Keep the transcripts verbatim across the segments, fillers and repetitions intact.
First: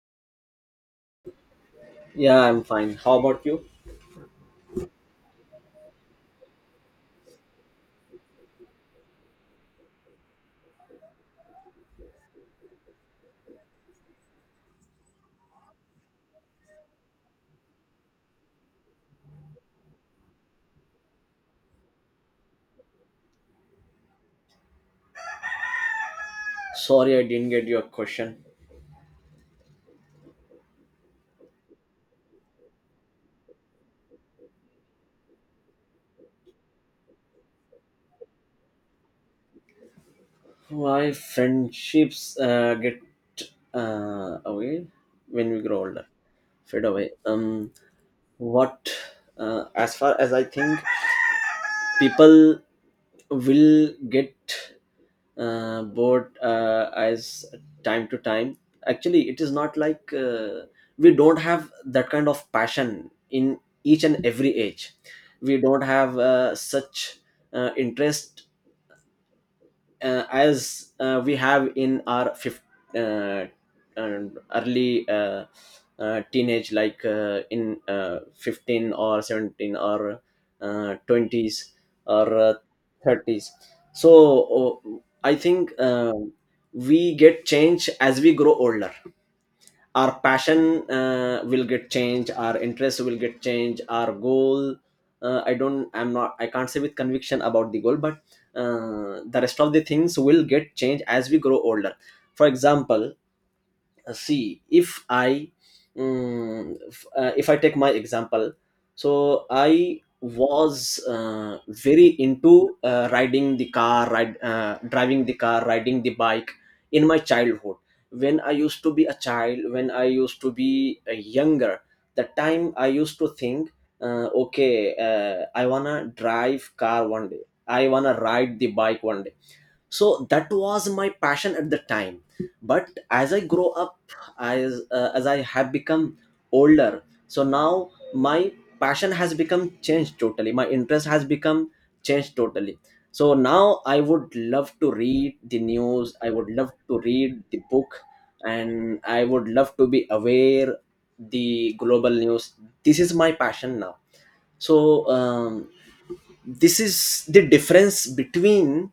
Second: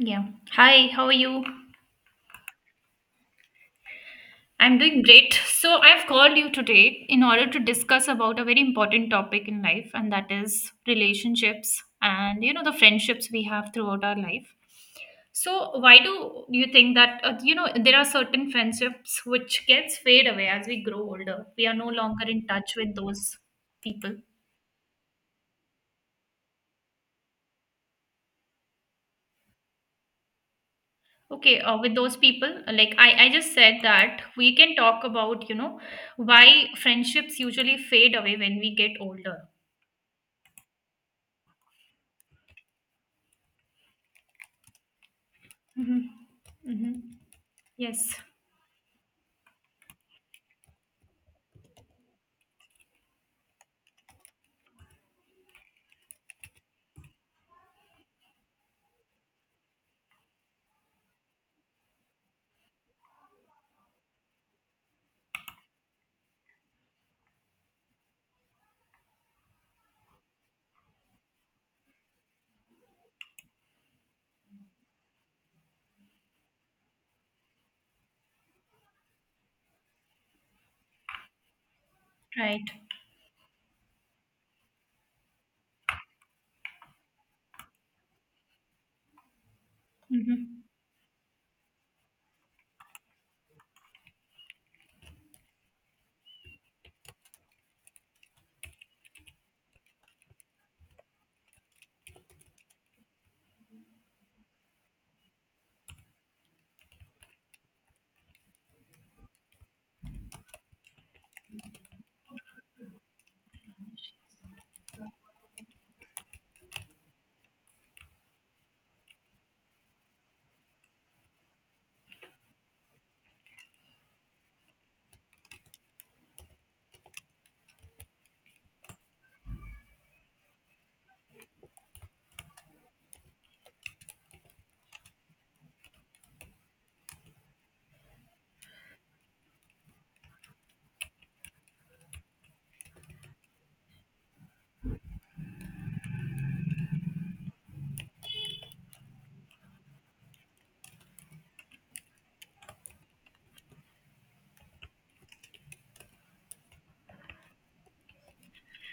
Yeah. Hi, how are you? Yeah, I'm fine. How about you? I'm doing great. So I've called you today in order to discuss about a very important topic in life, and that is relationships and you know the friendships we have throughout our life. So why do you think that uh, you know there are certain friendships which gets fade away as we grow older? We are no longer in touch with those people. Sorry, I didn't get your question. Okay, uh, with those people, like I, I just said that we can talk about you know why friendships usually fade away when we get older. Why friendships uh, get uh, away when we grow Mm-hmm. older, fade Mm-hmm. away. Um, Yes, what, uh, as far as I think, people will get uh, bored uh, as time to time. Actually, it is not like uh, we don't have that kind of passion in each and every age. We don't have uh, such uh, interest uh, as uh, we have in our fifth, uh, um, early uh, uh, teenage, like uh, in uh, fifteen or seventeen or uh, twenties or uh, right. thirties. So uh, I think uh, we get change as we grow older, our Mm-hmm. passion uh, will get changed, our interest will get changed, our goal, uh, I don't I'm not I can't say with conviction about the goal, but uh, the rest of the things will get changed as we grow older. For example, uh, see, if i mm, f- uh, if i take my example, so I was uh, very into uh, riding the car ride uh, driving the car, riding the bike in my childhood, when I used to be a child, when I used to be uh, younger, the time I used to think, uh, okay, uh, I wanna drive car one day, I wanna ride the bike one day. So that was my passion at the time. But as I grow up, as uh, as I have become older, so now my passion has become changed totally, my interest has become changed totally. So now I would love to read the news, I would love to read the book, and I would love to be aware the global news. This is my passion now. So um, this is the difference between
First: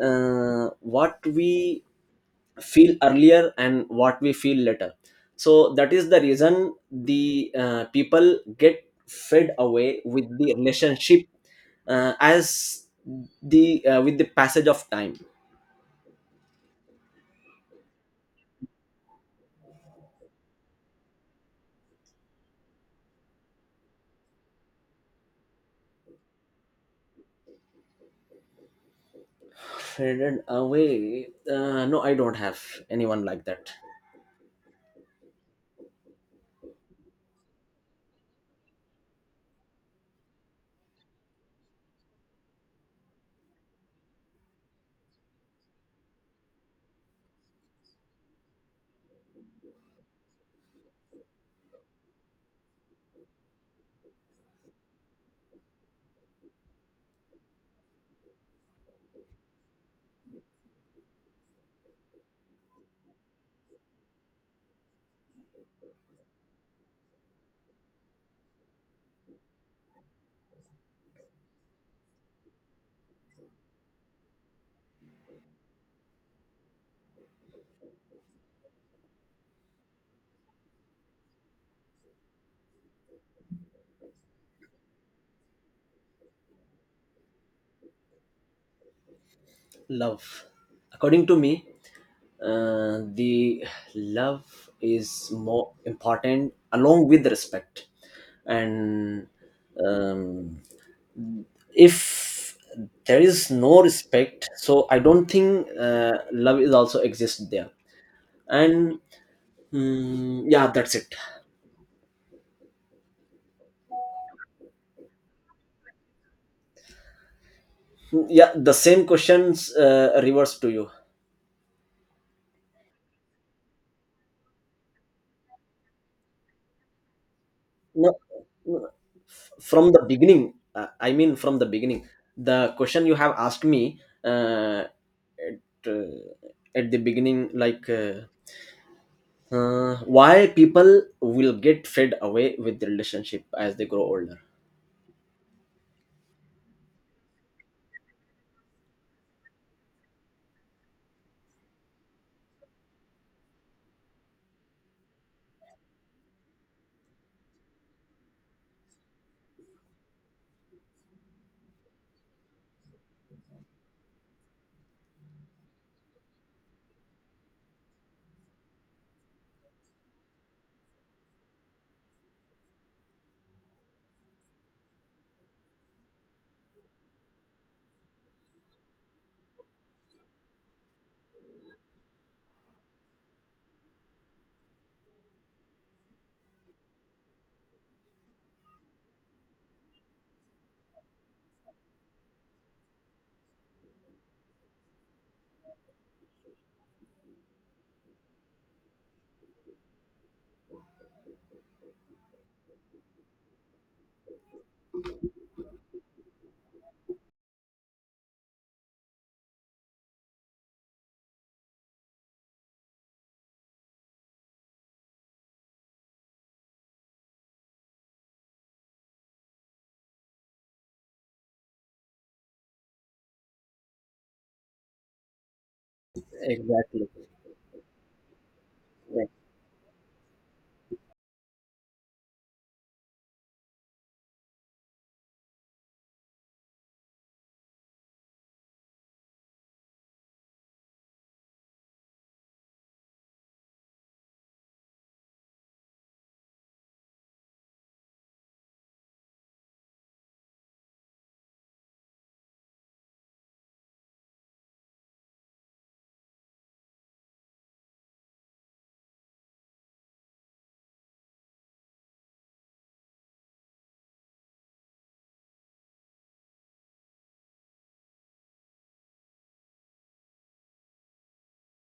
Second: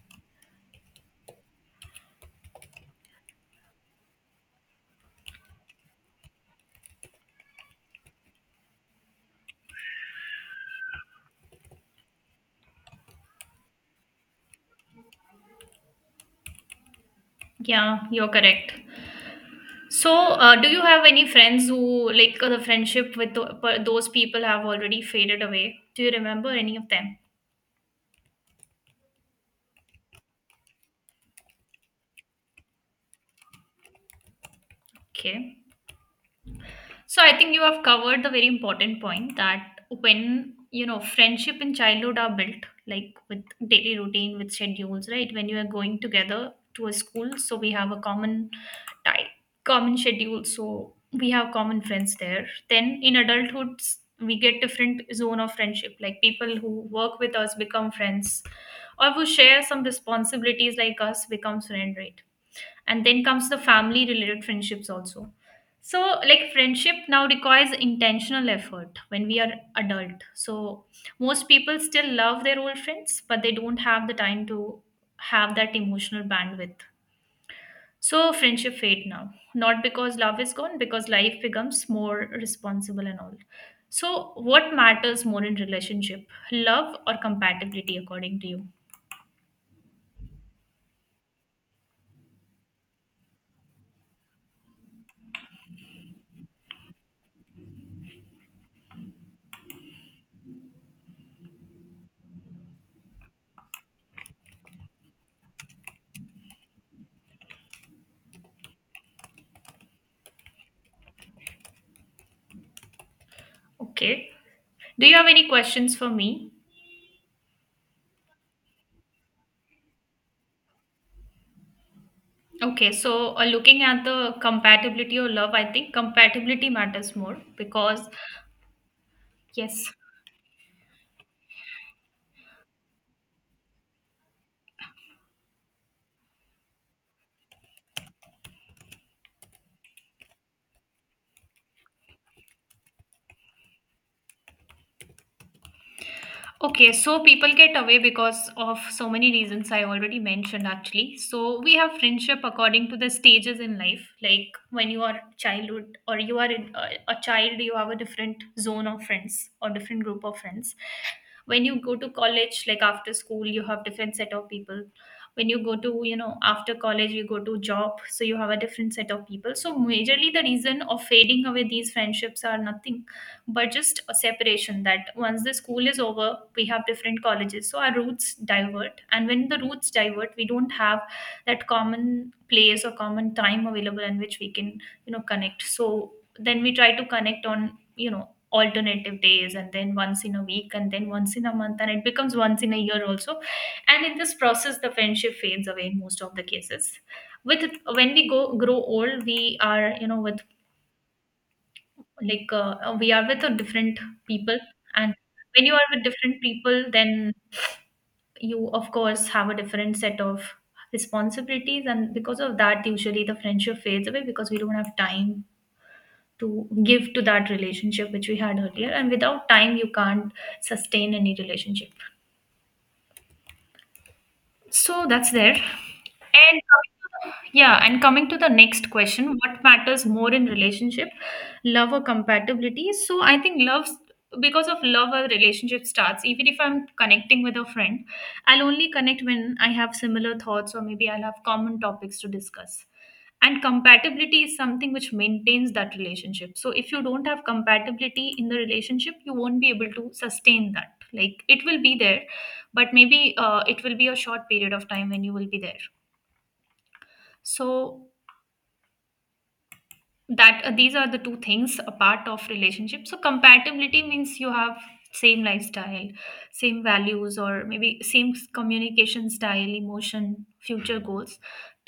uh, what we feel earlier and what we feel later. So that is the reason the uh, people get fed away with the relationship uh, as the uh, with the passage of time. Yeah, you're correct. So, uh, do you have any friends who, like, uh, the friendship with tho- per- those people have already faded away? Do you remember any of them? Faded away, uh, no, I don't have anyone like that. Okay. So I think you have covered the very important point that when you know friendship in childhood are built like with daily routine with schedules, right? When you are going together to a school, so we have a common time, common schedule, so we have common friends there. Then in adulthood, we get different zone of friendship, like people who work with us become friends or who share some responsibilities like us becomes friend, right? And then comes the family related friendships also. So like friendship now requires intentional effort when we are adult, so most people still love their old friends but they don't have the time to have that emotional bandwidth. So friendship fade now, not because love is gone, because life becomes more responsible and all. So what matters more in relationship, love or compatibility, according to you? Love, according to me, uh, the love is more important along with respect. And um, if there is no respect, so I don't think uh, love is also exist there. And mm, yeah, that's it. Okay, do you have any questions for me? Yeah, the same questions uh, reverse to you. Okay, so uh, looking at the compatibility or love, I think compatibility matters more because, No, f- yes, from the beginning, uh, I mean from the beginning, the question you have asked me, uh, to- at the beginning, like, uh, uh, why people will get fed away with the relationship as they grow older. okay, so people get away because of so many reasons I already mentioned actually. So we have friendship according to the stages in life. Like when you are childhood or you are in, uh, a child, you have a different zone of friends or different group of friends. When you go to college, like after school, you have different set of people. When you go to, you know, after college, you go to job, so you have a different set of people. So majorly the reason of fading away these friendships are nothing but just a separation, that once the school is over we have different colleges, so our routes divert, and when the routes divert we don't have that common place or common time available in which we can, you know, connect. So then we try to connect on, you know, alternative days and then once in a week and then once in a month and it becomes once in a year also. And in this process the friendship fades away in most of the cases. With, when we go grow old, we are, you know, with, like uh, uh, we are with uh, different people. And when you are with different people, then you of course have a different set of responsibilities, and because of that usually the friendship fades away because we don't have time to give to that relationship which we had earlier, and without time you can't sustain any relationship. So that's there. And coming to Exactly. the- yeah, and coming to the next Yeah. question, what matters more in relationship, love or compatibility? So I think love, because of love, a relationship starts. Even if I'm connecting with a friend, I'll only connect when I have similar thoughts or maybe I'll have common topics to discuss. And compatibility is something which maintains that relationship. So if you don't have compatibility in the relationship, you won't be able to sustain that. Like it will be there but maybe uh, it will be a short period of time when you will be there. So that uh, these are the two things a part of relationship. So compatibility means you have same lifestyle, same values, or maybe same s- communication style, emotion, future goals.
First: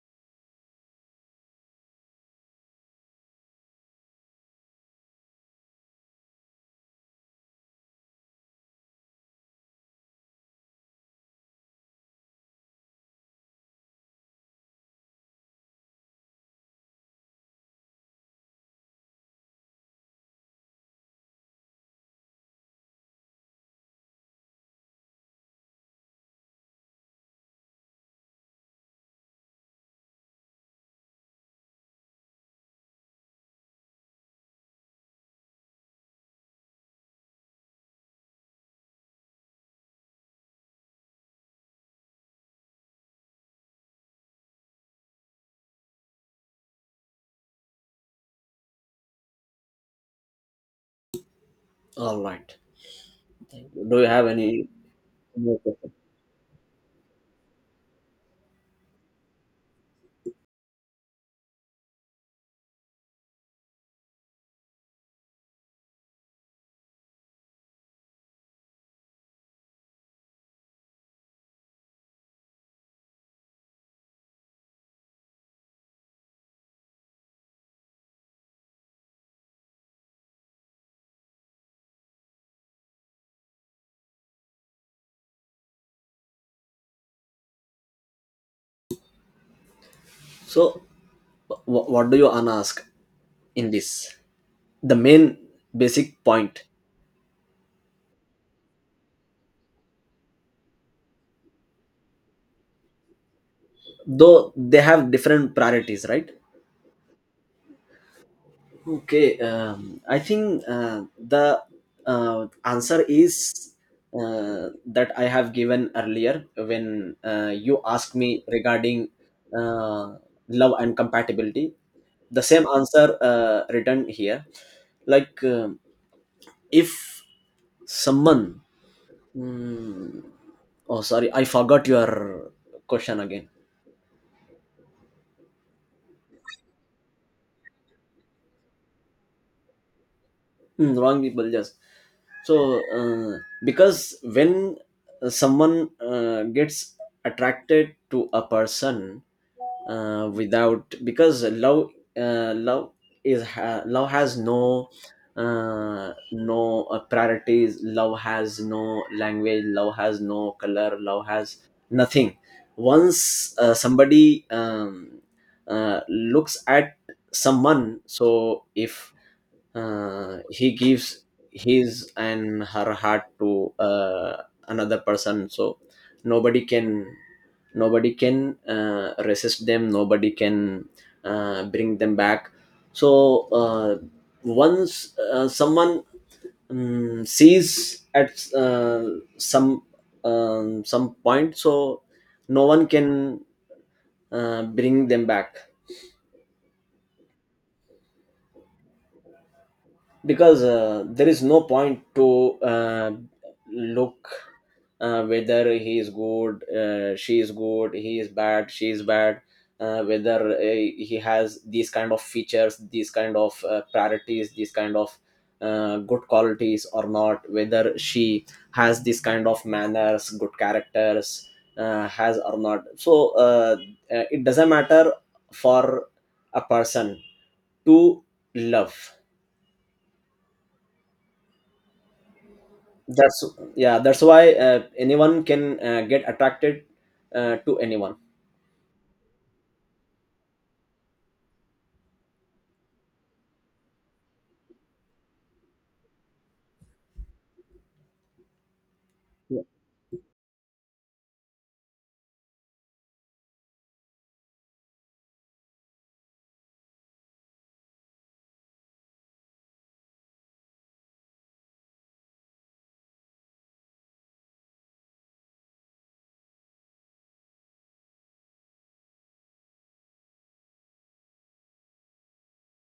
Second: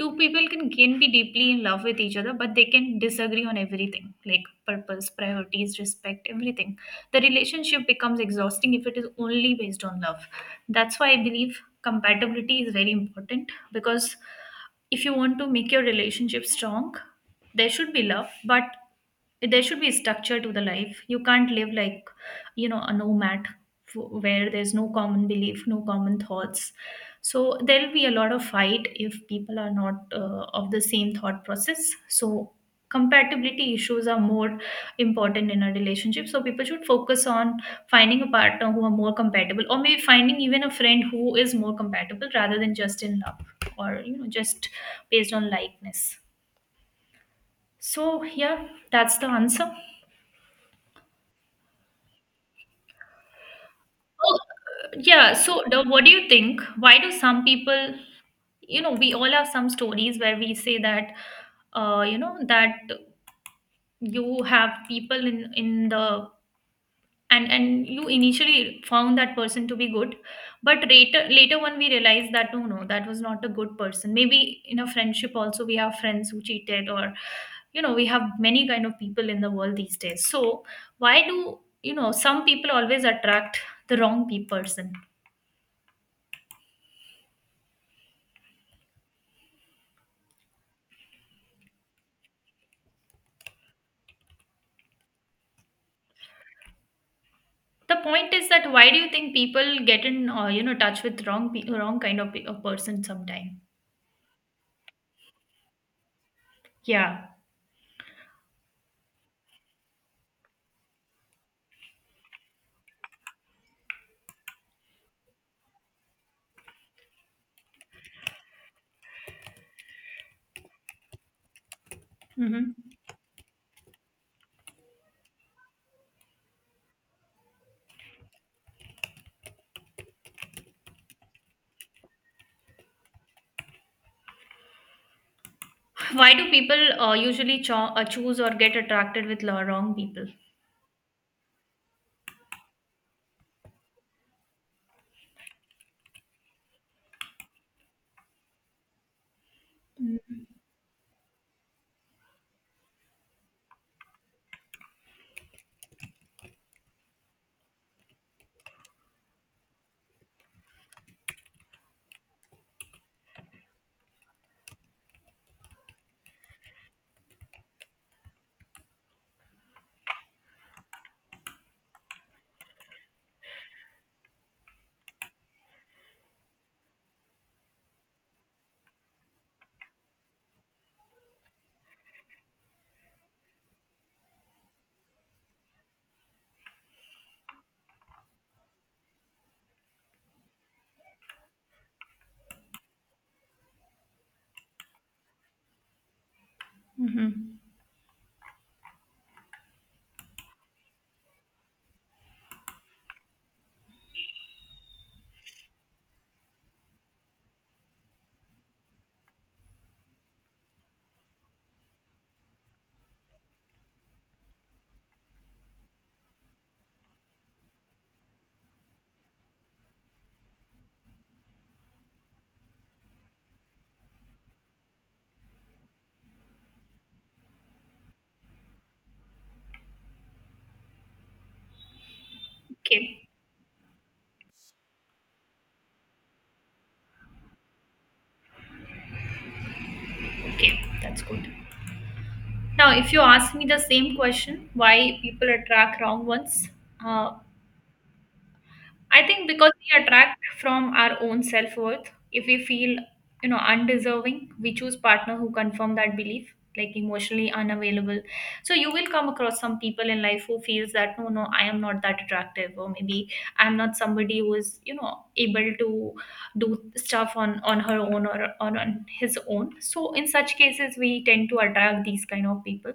Two people can can be deeply in love with each other but they can disagree on everything, like purpose, priorities, respect, everything. The relationship becomes exhausting if it is only based on love. That's why I believe compatibility is very important, because if you want to make your relationship strong, there should be love, but there should be structure to the life. You can't live like, you know, a nomad, f- where there's no common belief, no common thoughts. So there'll be a lot of fight if people are not uh, of the same thought process. So compatibility issues are more important in a relationship, so people should focus on finding a partner who are more compatible, or maybe finding even a friend who is more compatible, rather than just in love or, you know, just based on likeness. So, yeah, that's the answer. All right. Thank you. Do you have Oh, any yeah, more so the, questions? what do you think? Why do some people, you know, we all have some stories where we say that, uh, you know, that you have people in in the, and and you initially found that person to be good, but later later when we realize that, no, no, that was not a good person. Maybe in a friendship also we have friends who cheated or, you know, we have many kind of people in the world these days. So why do, you know, some people always attract the wrong people? Person, So, w- what do you wanna ask in this? The main basic point, the point is that why do you think people get in, uh, you know touch with wrong pe- wrong kind of pe- of person sometime? though they have different priorities, right? Yeah. Okay, um, I think uh, the uh, answer is uh, that I have given earlier when uh, you asked me regarding uh, love and compatibility. The same Hmm. answer uh, written here. Like, um if someone, mm, oh, sorry, I forgot your question again. Why do people uh, usually cho- uh, choose or get attracted with lo- wrong people? Mm, wrong people, just so uh, because when uh, someone uh, gets attracted to a person uh, Mm-hmm. without, because love uh, love is ha- love has no uh, no uh, priorities, love has no language, love has no color, love has nothing. Once uh, somebody um, uh, looks at someone, so if uh, he gives his and her heart to uh, another person, so nobody can nobody can uh, resist them, nobody can uh, bring them back. So uh, once uh, someone um, sees at uh, some um, some point, so no one can uh, bring them back, Mm-hmm. because uh, there is no point to uh, look uh, whether he is good, uh, she is good, he is bad, she is bad, uh, whether uh, he has these kind of features, these kind of uh, priorities, these kind of uh, good qualities or not, whether she has this kind of manners, good characters uh, has or not. So uh, uh, it doesn't matter for a person to love. Okay. That's, yeah, that's why uh, anyone can uh, get attracted uh, to anyone. Okay, that's good. Now if you ask me the same question, why people attract wrong ones, uh, I think because we attract from our own self worth. If we feel, you know, undeserving, we choose partner who confirm that belief, like emotionally unavailable. So you will come across some people in life who feels that, no, no, I am not that attractive, or maybe I'm not somebody who is, you know, able to do stuff on on her own, or, or on his own. So in such cases, we tend to attract these kind of people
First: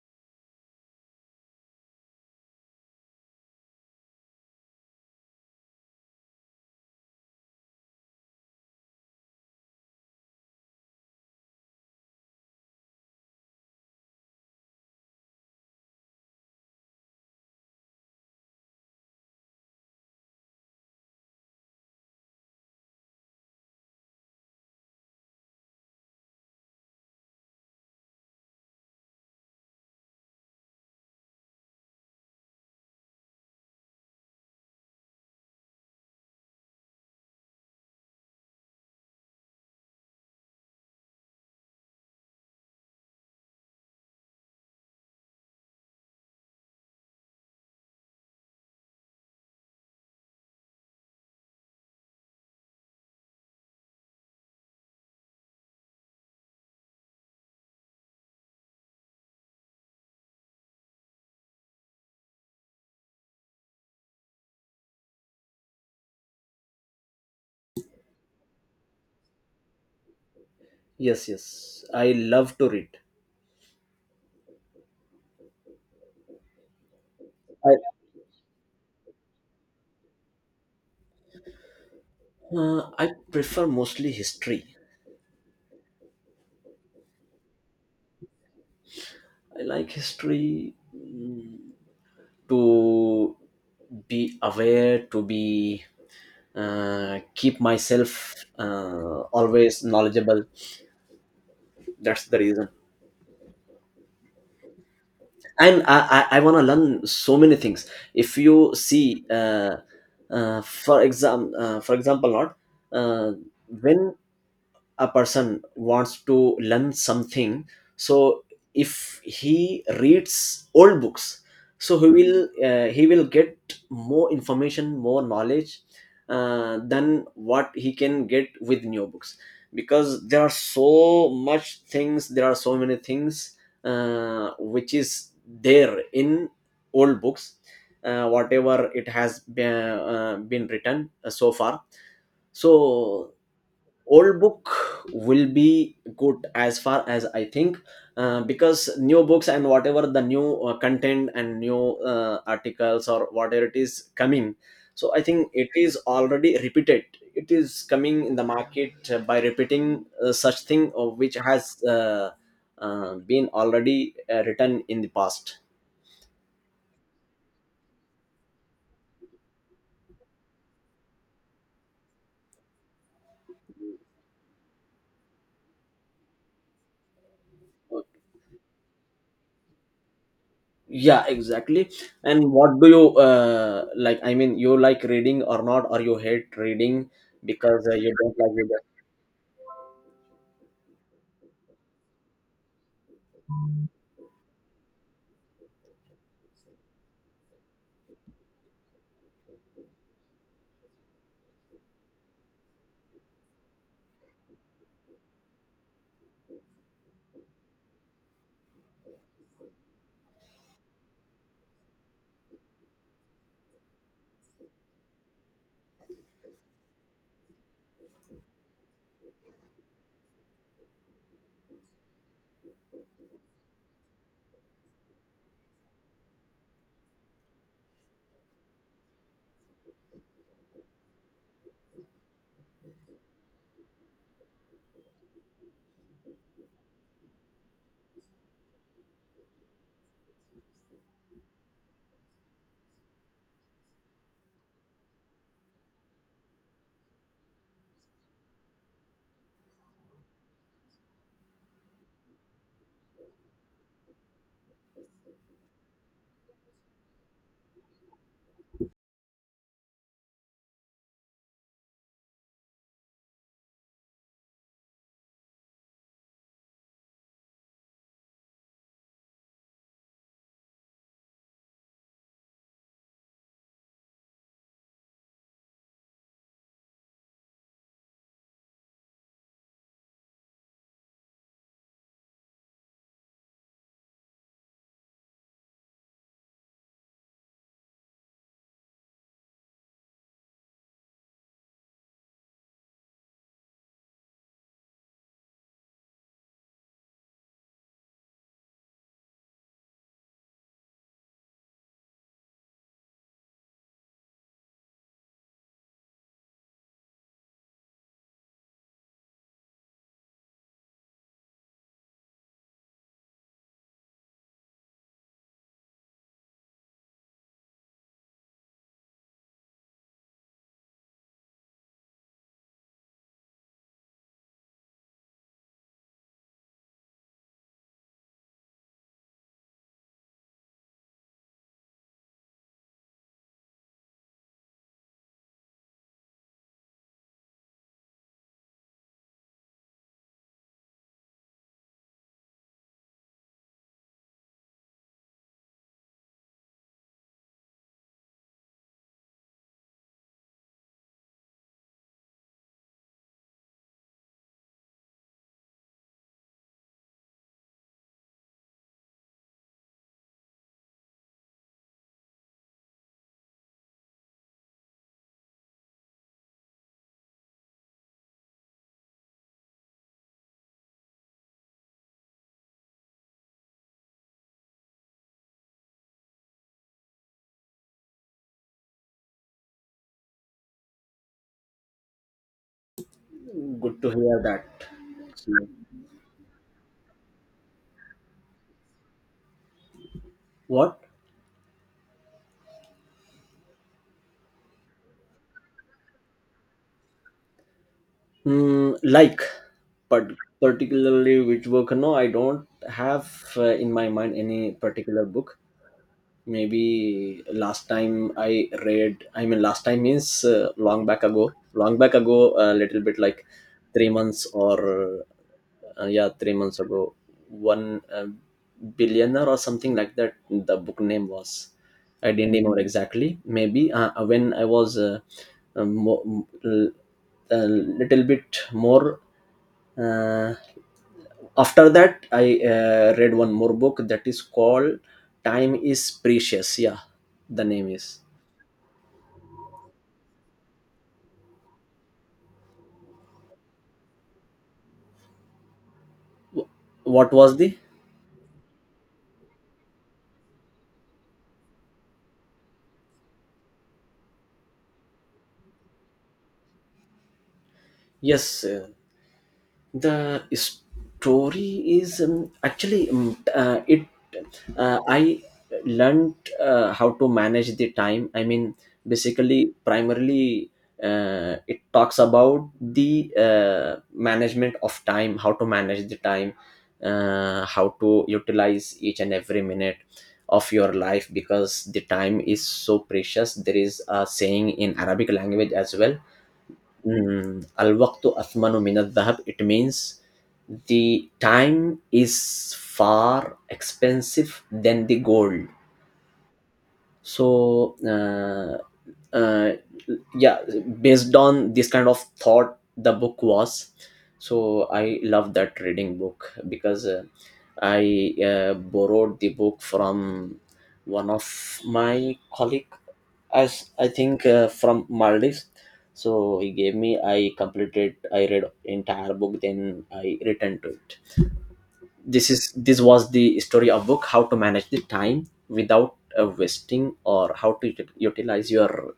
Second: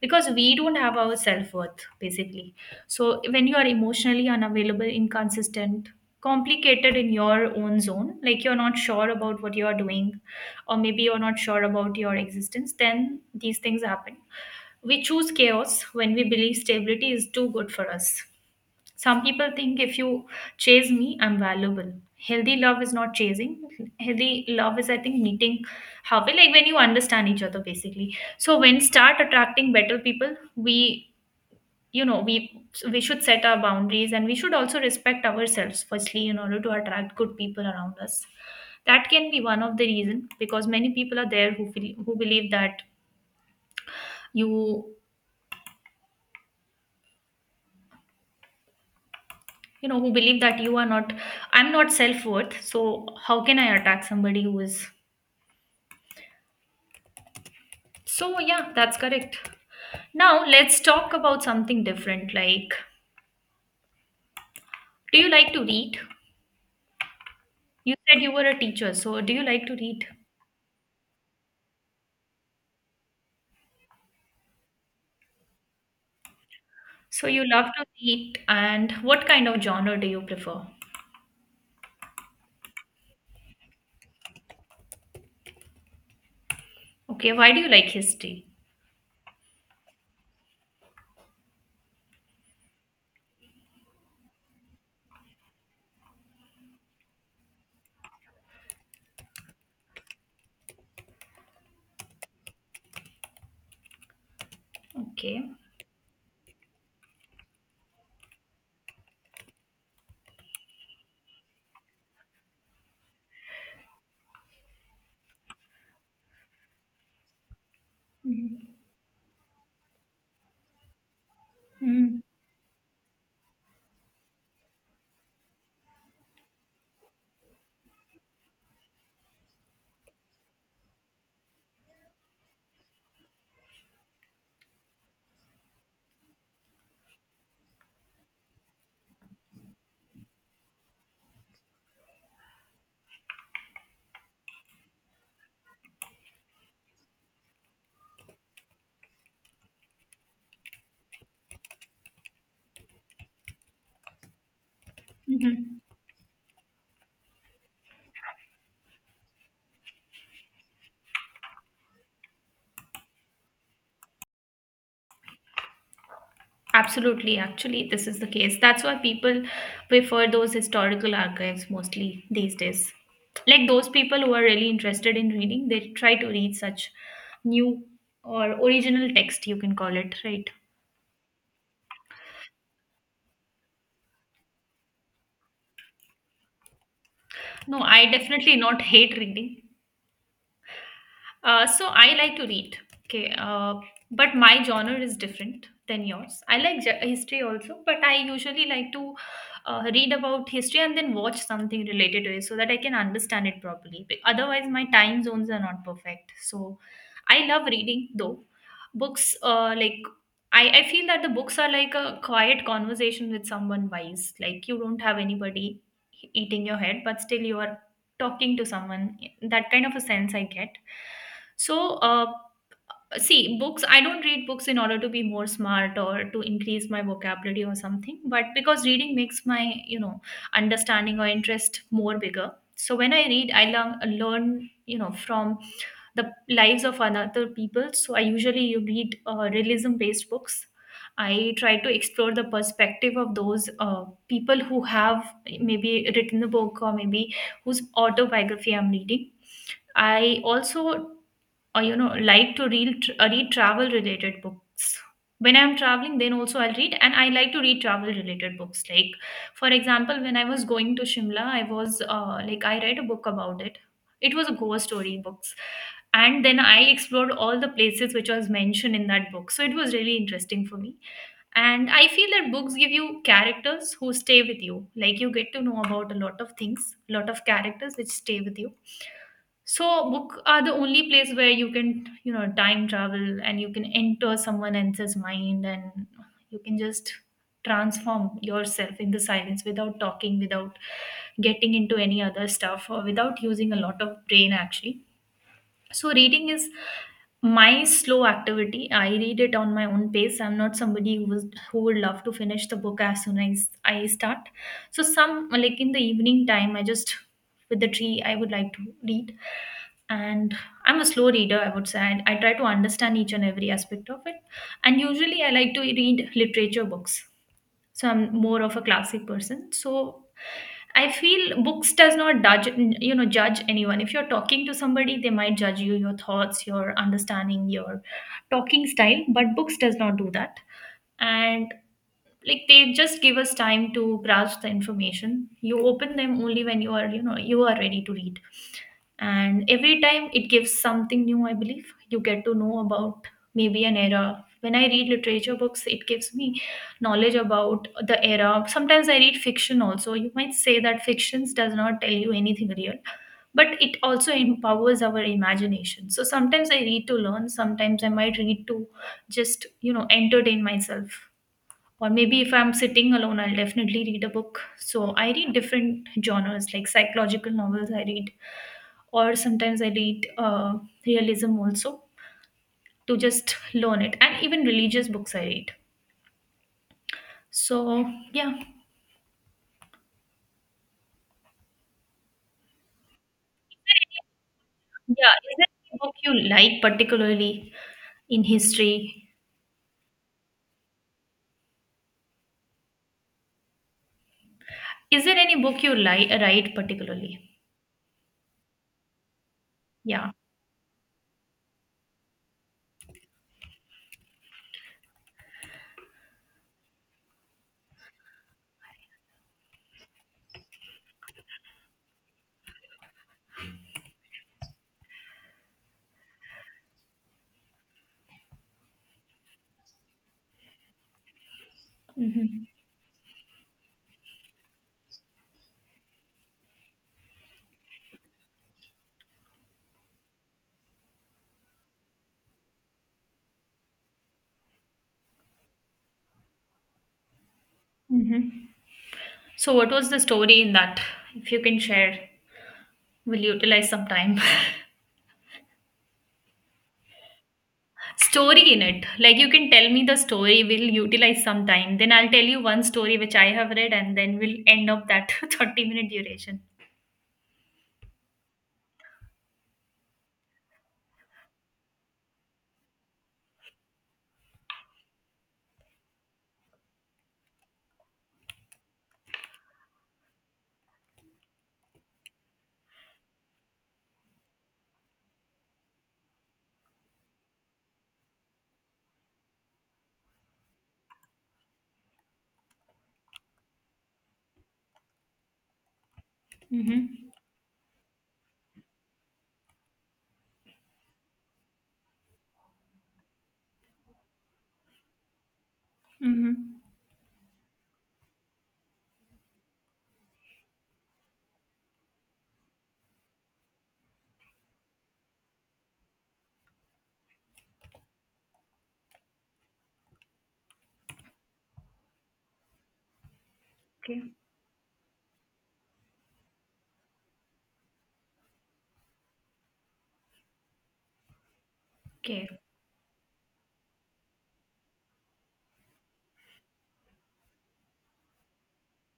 because we don't have our self worth basically. So, when you are emotionally unavailable, inconsistent, complicated in your own zone, like you're not sure about what you are doing, or maybe you're not sure about your existence, then these things happen. We choose chaos when we believe stability is too good for us. Some people think, if you chase me, I'm valuable. Healthy love is not chasing. Healthy love is, I think, meeting halfway, like when you understand each other, basically. So, when start attracting better people, we, you know, we we should set our boundaries and we should also respect ourselves firstly in order to attract good people around us. That can be one of the reason, because many people are there who feel, who believe that you you know, who believe that you are not, I'm not self-worth, so how can I attack somebody who is. So yeah, that's correct. Now let's talk about something different, like, do you like to read? You said you were a teacher, so do you like to read? Yes, yes, I love to read. So you love I, to read, and what kind of genre do you prefer? uh, I prefer mostly history. Okay, why do you like history? I like history to be aware, to be uh, keep myself uh, always knowledgeable. That's the reason. Okay. And i i, I want to learn so many things. If you see, uh, uh, for exam uh, for example, not uh, when a person wants to learn something, so Mm-hmm. if he reads old books, so he Mm-hmm. will uh, he will get more information, more knowledge uh, than what he can get with new books. Because there are so much things, there are so many things uh, which is there in old books, uh, whatever it has been, uh, been written uh, so far. So old book will be good, as far as I think, uh, because new books and whatever the new uh, content and new uh, articles or whatever it is coming, so I think it is already repeated. It is coming in the market uh, by repeating uh, such thing of which has uh, uh, been already uh, written in the past. Absolutely, actually, this is the case. That's why people prefer those historical archives mostly these days. Like those people who are really interested in reading, they try to read such new or original text, you can call it, right? Yeah, exactly. And what do you uh, like, I mean, you like reading or not, or you hate reading? No, Because uh, I you don't definitely like not reading. hate reading. Uh, so I like to read. Okay, uh, but my genre is different than yours. I like ge- history also, but I usually like to uh, read about history and then watch something related to it so that I can understand it properly. Be- otherwise, my time zones are not perfect. So I love reading though. Books, uh, like I, I feel that the books are like a quiet conversation with someone wise. Like you don't have anybody eating your head, but still you are talking to someone, that kind of a sense I get. so uh, See, books, I don't read books in order to be more smart or to increase my vocabulary or something, but because reading makes my you know understanding or interest more bigger. So when I read, I learn, learn, you know, from the lives of another people. So I usually read uh, realism based books. I try to explore the perspective of those uh, people who have maybe written a book, or maybe whose autobiography I'm reading. I also, or you know like to read uh, read travel related books. When I'm traveling, then also I'll read, and I like to read travel related books. Like, for example, when I was going to Shimla, I was uh, like, I read a book about it. It was a ghost story books, and then I explored all the places which was mentioned in that book. So it was really interesting for me. And I feel that books give you characters who stay with you. Like, you get to know about a lot of things, lot of characters which stay with you. So book are the only place where you can, you know, time travel, and you can enter someone else's mind and you can just transform yourself in the silence, without talking, without getting into any other stuff, or without using a lot of brain actually. So reading is my slow activity. I read it on my own pace. I'm not somebody who was, who would love to finish the book as soon as I start. So some, like in the evening time, I just with the tree, I would like to read. And I'm a slow reader, I would say. And I try to understand each and every aspect of it. And usually I like to read literature books. So I'm more of a classic person. So I feel books does not judge you know judge anyone. If you're talking to somebody, they might judge you, your thoughts, your understanding, your talking style. But books does not do that, and like, they just give us time to grasp the information. You open them only when you are you know you are ready to read, and every time it gives something new. I believe you get to know about maybe an era. When I read literature books, it gives me knowledge about the era. Sometimes I read fiction also. You might say that fictions does not tell you anything real, but it also empowers our imagination. So sometimes I read to learn, sometimes I might read to just, you know, entertain myself, or maybe if I'm sitting alone, I'll definitely read a book. So I read different genres, like psychological novels I read, or sometimes I read uh, realism also, to just learn it, and even religious books I read. So yeah, Good to hear that. yeah. Is there any book you like particularly in history? What? Is there any book you like write particularly? Mm, like, but Yeah. particularly which book? No, I don't have uh, in my mind any particular book. Maybe last time I read, I mean last time means uh, long back ago, long back ago, a little bit, like three months or uh, yeah, three months ago. One uh, billionaire or something like that, the book name was. I didn't Hmm. remember exactly. Maybe uh, when I was uh, uh, mo- l- a little bit more, uh, after that I uh, read one more book that is called Time Is Precious, yeah, the name is. Hmm. So what was the story in that? If you can share, we'll utilize some time. What was the? Story in it, like, you can tell me the story. We'll utilize some time. Then I'll tell you one story which I have read, and then we'll end up that thirty minute duration. Yes, uh, the story is, um, actually, um, uh, it, uh, I learned uh, how to manage the time, I mean, basically primarily uh, it talks about the uh, management of time, how to manage the time, uh, how to utilize each and every minute of your life, because the time is so precious. There is a saying in Arabic language as well. Mm-hmm. Mm, Al-waqtu athmanu min al-dhahab. It means the time is far expensive than the gold. Mm-hmm. So uh, uh, yeah, based on this kind of thought the book was. So I love that reading book, because uh, I uh, borrowed the book from one of my colleague, as I Okay. think, uh, from Maldives. So he gave me, I completed, I read entire book, then I returned to it. Okay. This is, this was the story of book, how to manage the time without uh, wasting or how to ut- utilize your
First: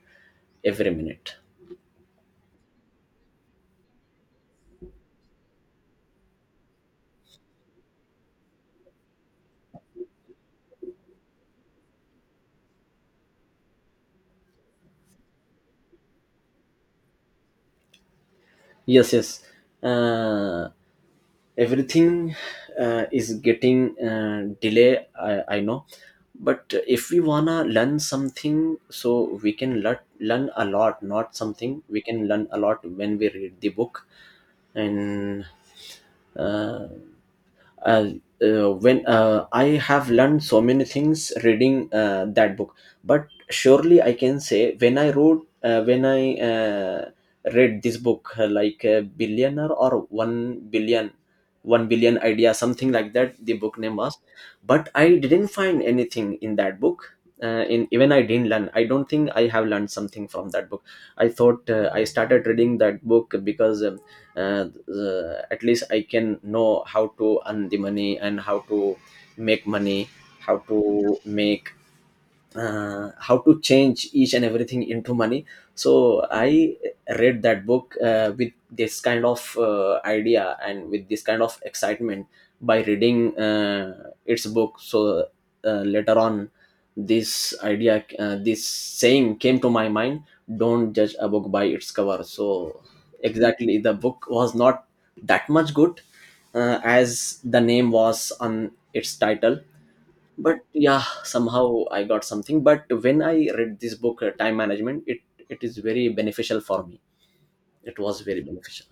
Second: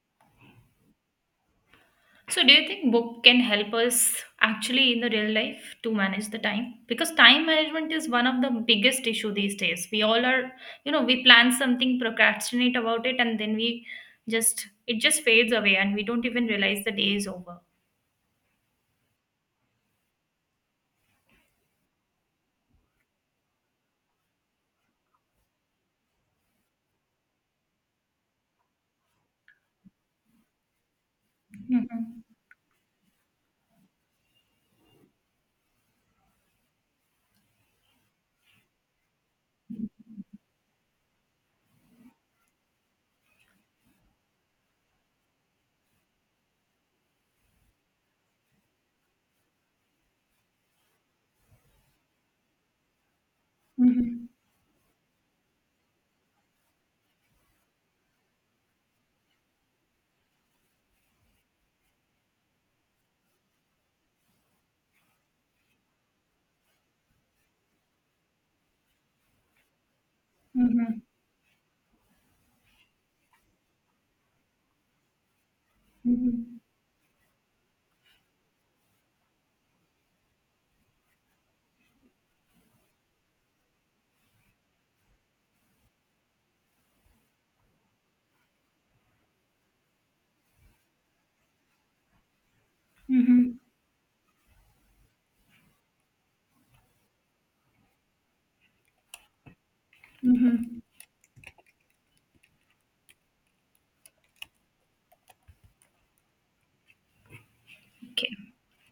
every minute. So, do you think book can help us actually in the real life to manage the time? Because time management is one of the biggest issue these days. We all are, you know, we plan something, procrastinate about it, and then we just, it just fades away, and we don't even realize the day is over. Yes, yes, uh, everything uh, is getting uh, delay, I, I know. But if we wanna learn something, so we can learn, learn a lot, not something, we can Mm-hmm. learn a lot when we read the book. And uh, uh, uh, when uh, I have learned so many things reading uh, that book. But surely I can say, when I wrote, uh, when I uh, read this book uh, like a billionaire or one billion, one billion idea, something like that, the book name was. Mm-hmm. But I didn't find anything in that book, uh, in even I didn't learn, I don't think I have learned something from that book. I thought, uh, I started reading that book because uh, uh, uh, at least I can know how to earn the money and how to make money, how Mm-hmm. to make uh, how to change each and everything into money. So Mm-hmm. I read that book uh, with this kind of uh, idea and with this kind of excitement, by reading uh, its book. So uh, later on, this idea, uh, this saying came to my mind, don't judge a book by its cover. So Mm-hmm. exactly, the book was not that much good uh, as the name was on its title. But Mm-hmm. yeah, somehow I got something. But when I read this book, uh, time management, it it is very beneficial for me, it was Okay. very beneficial.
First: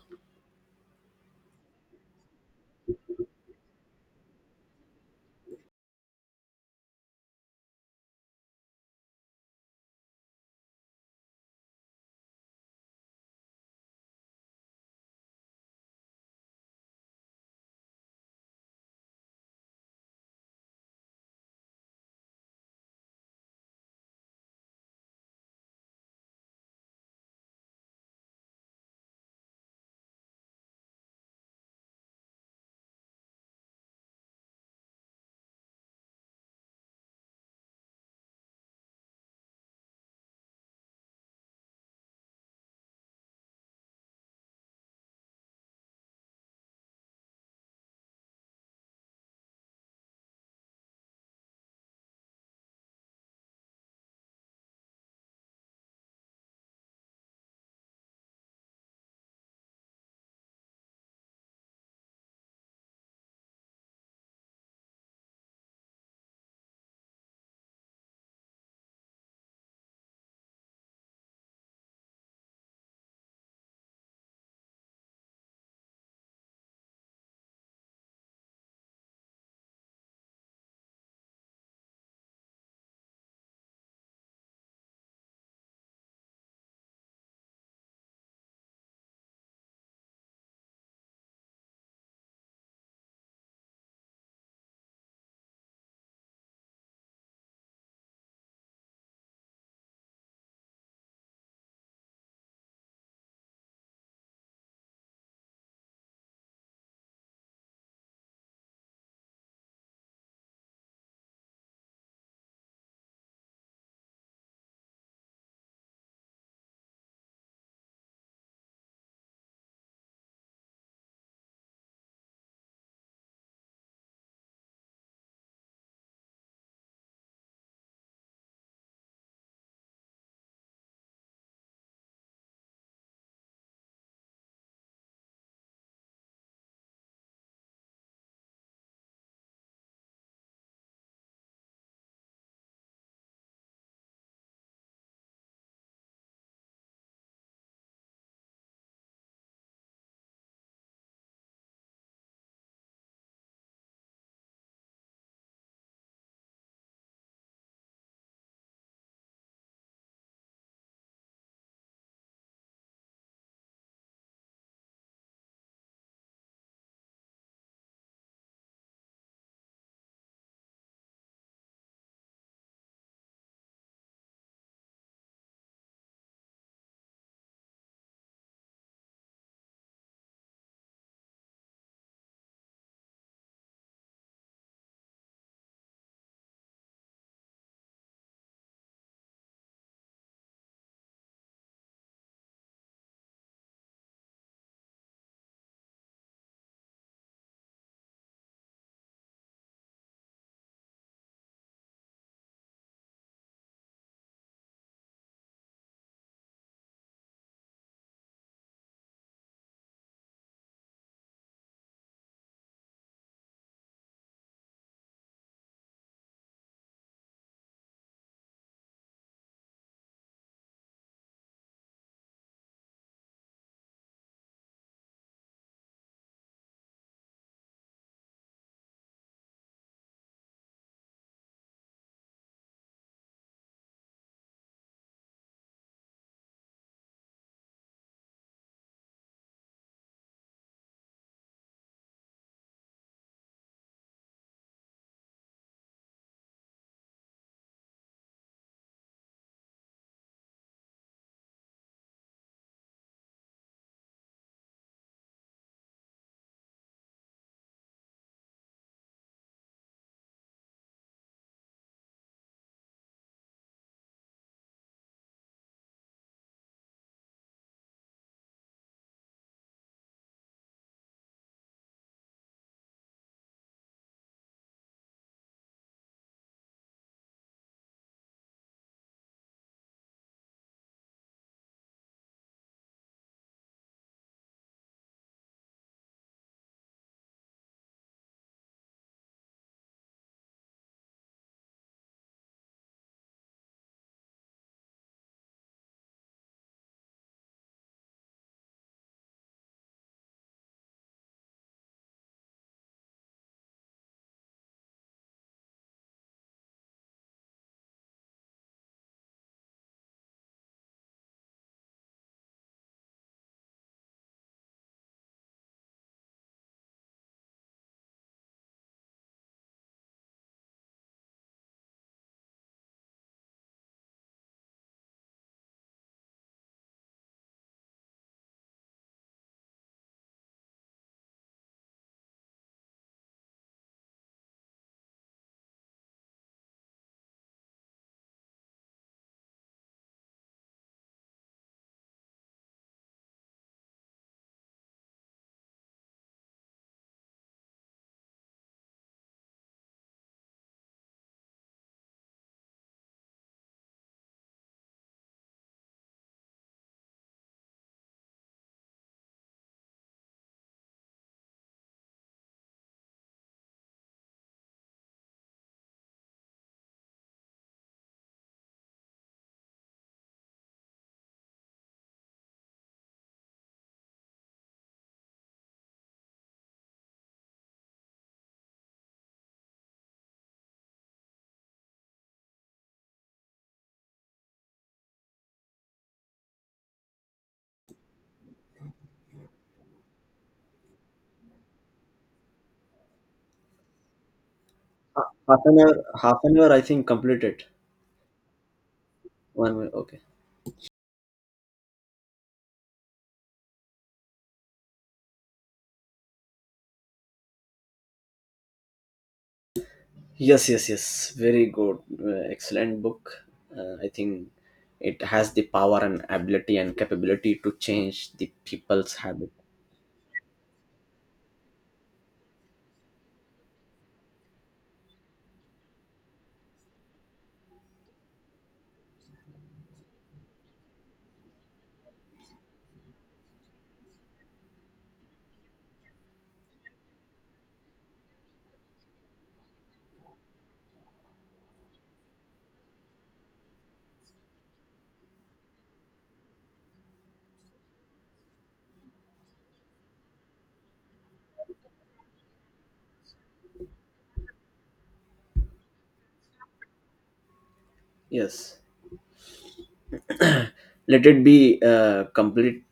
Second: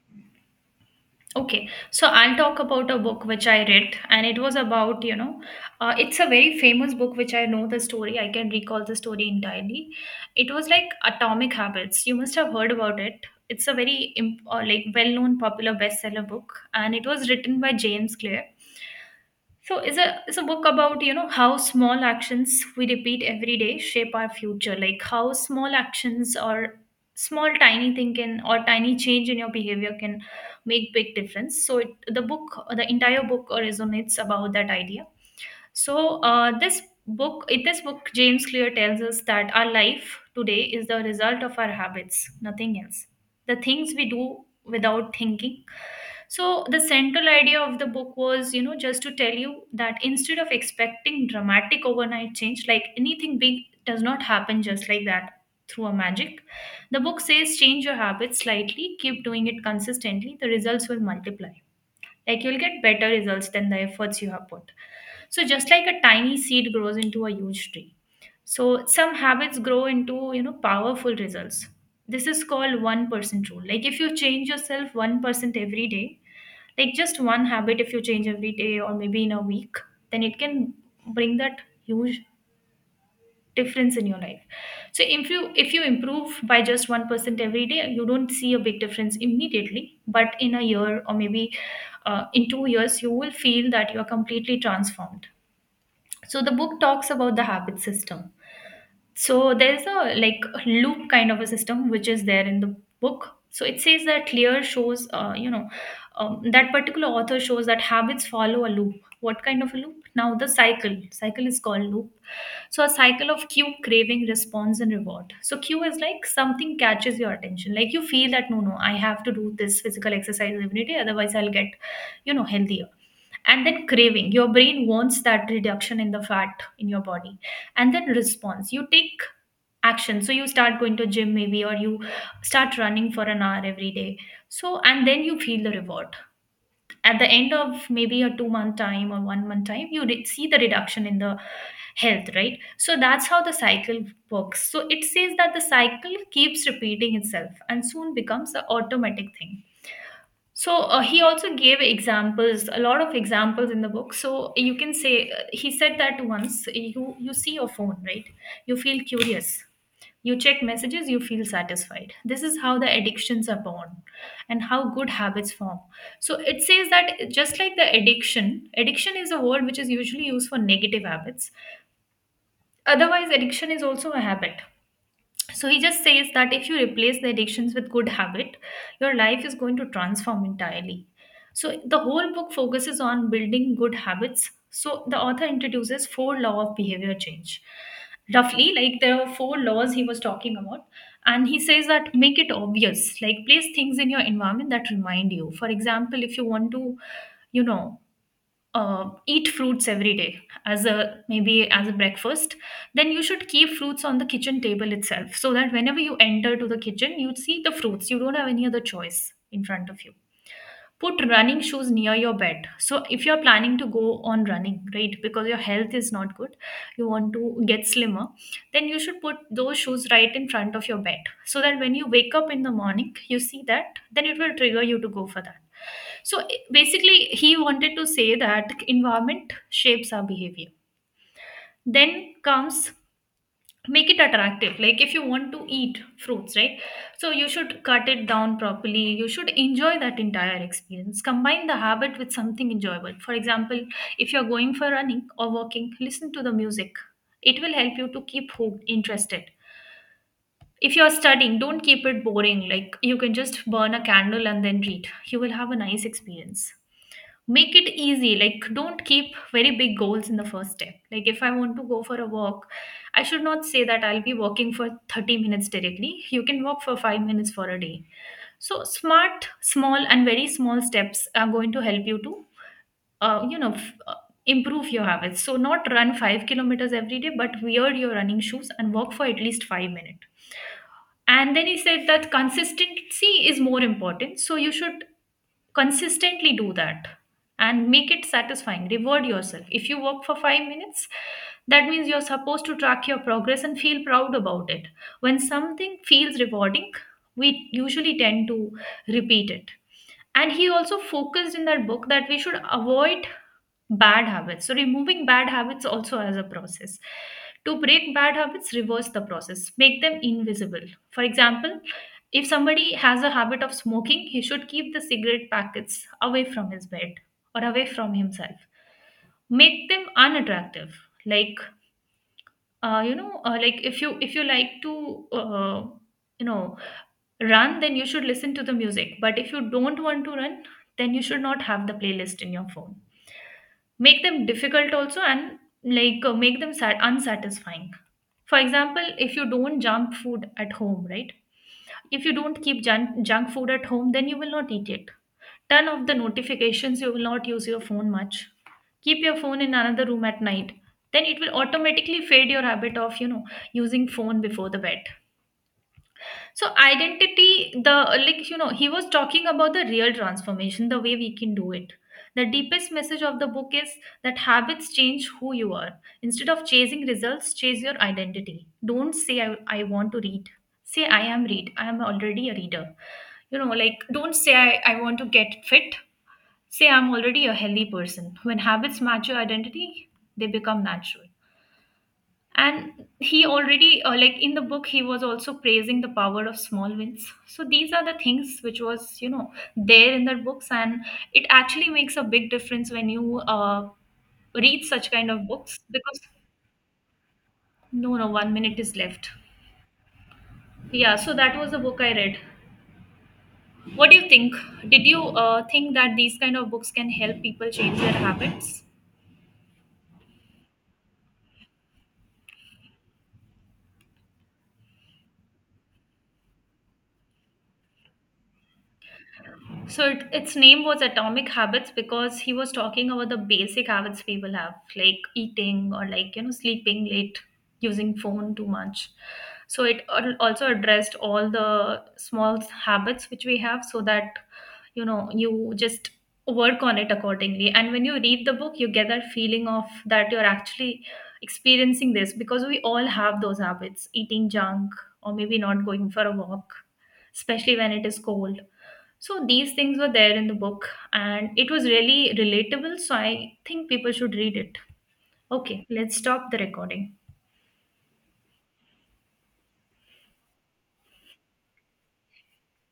Okay, so I'll talk about a book which I read, and it was about, you know, uh, it's a very famous book which I know the story. I can recall the story entirely. It was like Atomic Habits. You must have heard about it. It's a very imp- uh, like, well-known popular bestseller book, and it was written by James Clear. So it's a it's a book about, you know, how small actions we repeat every day shape our future. Like, how small actions or small tiny thing can, or tiny change in your behavior can make big difference. So it, the book, the entire book resonates about that idea. So uh, this book, in this book, James Clear tells us that our life today is the result of our habits, nothing else. The things we do without thinking. So the central idea of the book was, you know, just to tell you that instead of expecting dramatic overnight change, like anything big does not happen just like that through a magic. The book says, change your habits slightly, keep doing it consistently, the results will multiply. Like, you'll get better results than the efforts you have put. So, just like a tiny seed grows into a huge tree. So, some habits grow into, you know, powerful results. This is called one percent rule. Like, if you change yourself one percent every day, like, just one habit if you change every day or maybe in a week, then it can bring that huge difference in your life. So if you if you improve by just one percent every day, you don't see a big difference immediately, but in a year or maybe uh, in two years you will feel that you are completely transformed. So the book talks about the habit system. So there's a like loop kind of a system which is there in the book. So it says that Lear shows, uh, you know, um, that particular author shows that habits follow a loop. What kind of a loop? Now the cycle. Cycle is called loop. So a cycle of cue, craving, response, and reward. So cue is like something catches your attention. Like, you feel that no, no, I have to do this physical exercise every day, otherwise I'll get, you know, healthier, and then craving, your brain wants that reduction in the fat in your body, and then response, you take action. So you start going to gym maybe, or you start running for an hour every day. So and then you feel the reward at the end of maybe a two month time or one month time. You re- see the reduction in the health, right? So that's how the cycle works. So it says that the cycle keeps repeating itself and soon becomes an automatic thing. So uh, he also gave examples, a lot of examples in the book. So you can say uh, he said that once you you see your phone, right? You feel curious. You check messages, you feel satisfied. This is how the addictions are born and how good habits form. So it says that just like the addiction, addiction is a word which is usually used for negative habits. Otherwise, addiction is also a habit. So he just says that if you replace the addictions with good habit, your life is going to transform entirely. So the whole book focuses on building good habits. So the author introduces four law of behavior change. Roughly, like, there were four laws he was talking about. And he says that make it obvious, like, place things in your environment that remind you. For example, if you want to, you know, uh, eat fruits every day as a maybe as a breakfast, then you should keep fruits on the kitchen table itself so that whenever you enter to the kitchen, you see the fruits, you don't have any other choice in front of you. Put running shoes near your bed. So if you're planning to go on running, right, because your health is not good, you want to get slimmer, then you should put those shoes right in front of your bed so that when you wake up in the morning, you see that, then it will trigger you to go for that. So I- basically, he wanted to say that environment shapes our behavior. Then comes make it attractive. Like, if you want to eat fruits, right, so you should cut it down properly, you should enjoy that entire experience, combine the habit with something enjoyable. For example, if you're going for running or walking, listen to the music. It will help you to keep hooked, interested. If you're studying, don't keep it boring. Like, you can just burn a candle and then read, you will have a nice experience. Make it easy, like, don't keep very big goals in the first step. Like, if I want to go for a walk, I should not say that I'll be walking for thirty minutes directly. You can walk for five minutes for a day. So smart, small and very small steps are going to help you to uh, you know, f- uh, improve your habits. So not run five kilometers every day, but wear your running shoes and walk for at least five minutes. And then he said that consistency is more important. So you should consistently do that, and make it satisfying. Reward yourself. If you work for five minutes, that means you're supposed to track your progress and feel proud about it. When something feels rewarding, we usually tend to repeat it. And he also focused in that book that we should avoid bad habits. So removing bad habits also as a process. To break bad habits, reverse the process, make them invisible. For example, if somebody has a habit of smoking, he should keep the cigarette packets away from his bed, or away from himself. Make them unattractive. Like, uh, you know uh, like, if you, if you like to, uh, you know run, then you should listen to the music, but if you don't want to run, then you should not have the playlist in your phone. Make them difficult also, and like, uh, make them sad, unsatisfying. For example, if you don't junk food at home, right, if you don't keep junk, junk food at home, then you will not eat it. Turn off the notifications, you will not use your phone much. Keep your phone in another room at night, then it will automatically fade your habit of, you know, using phone before the bed. So identity, the, like, you know, he was talking about the real transformation, the way we can do it. The deepest message of the book is that habits change who you are. Instead of chasing results, chase your identity. Don't say i, I want to read, say I am read, I am already a reader. You know, like, don't say i, I want to get fit. Say, I'm already a healthy person. When habits match your identity, they become natural. And he already, uh, like, in the book, he was also praising the power of small wins. So these are the things which was, you know, there in the books. And it actually makes a big difference when you uh, read such kind of Half books, an hour, because half an hour I think completed. no, no, one minute is left. One way, okay. Yeah, so that was the book I read. What do you think? Did you uh, think that these kind of books can help people change their habits? Yes, yes, yes, very good, uh, excellent book. uh, I think it has the power and ability and capability to change the people's habit. So it, its name was Atomic Habits because he was talking about the basic habits people have, like eating or, like, you know, sleeping late, using phone too much. So it al- also addressed all the small habits which we have, so that, you know, you just work on it accordingly. And when you read the book, you get that feeling of that you're actually experiencing this, because we all have those habits, eating junk or maybe not going for a walk, especially when it is cold. So these things were there in the book, and it was really relatable. So I think people should read it. Okay, let's stop the recording. Yes, let it be uh, complete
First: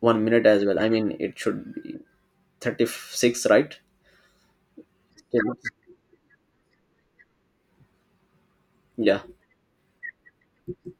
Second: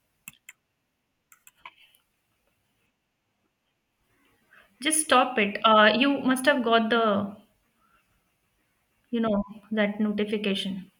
one minute as well, I mean it should be thirty-six, right? Just stop Yeah. it. Uh, you must have got the, you Yeah. know, that notification.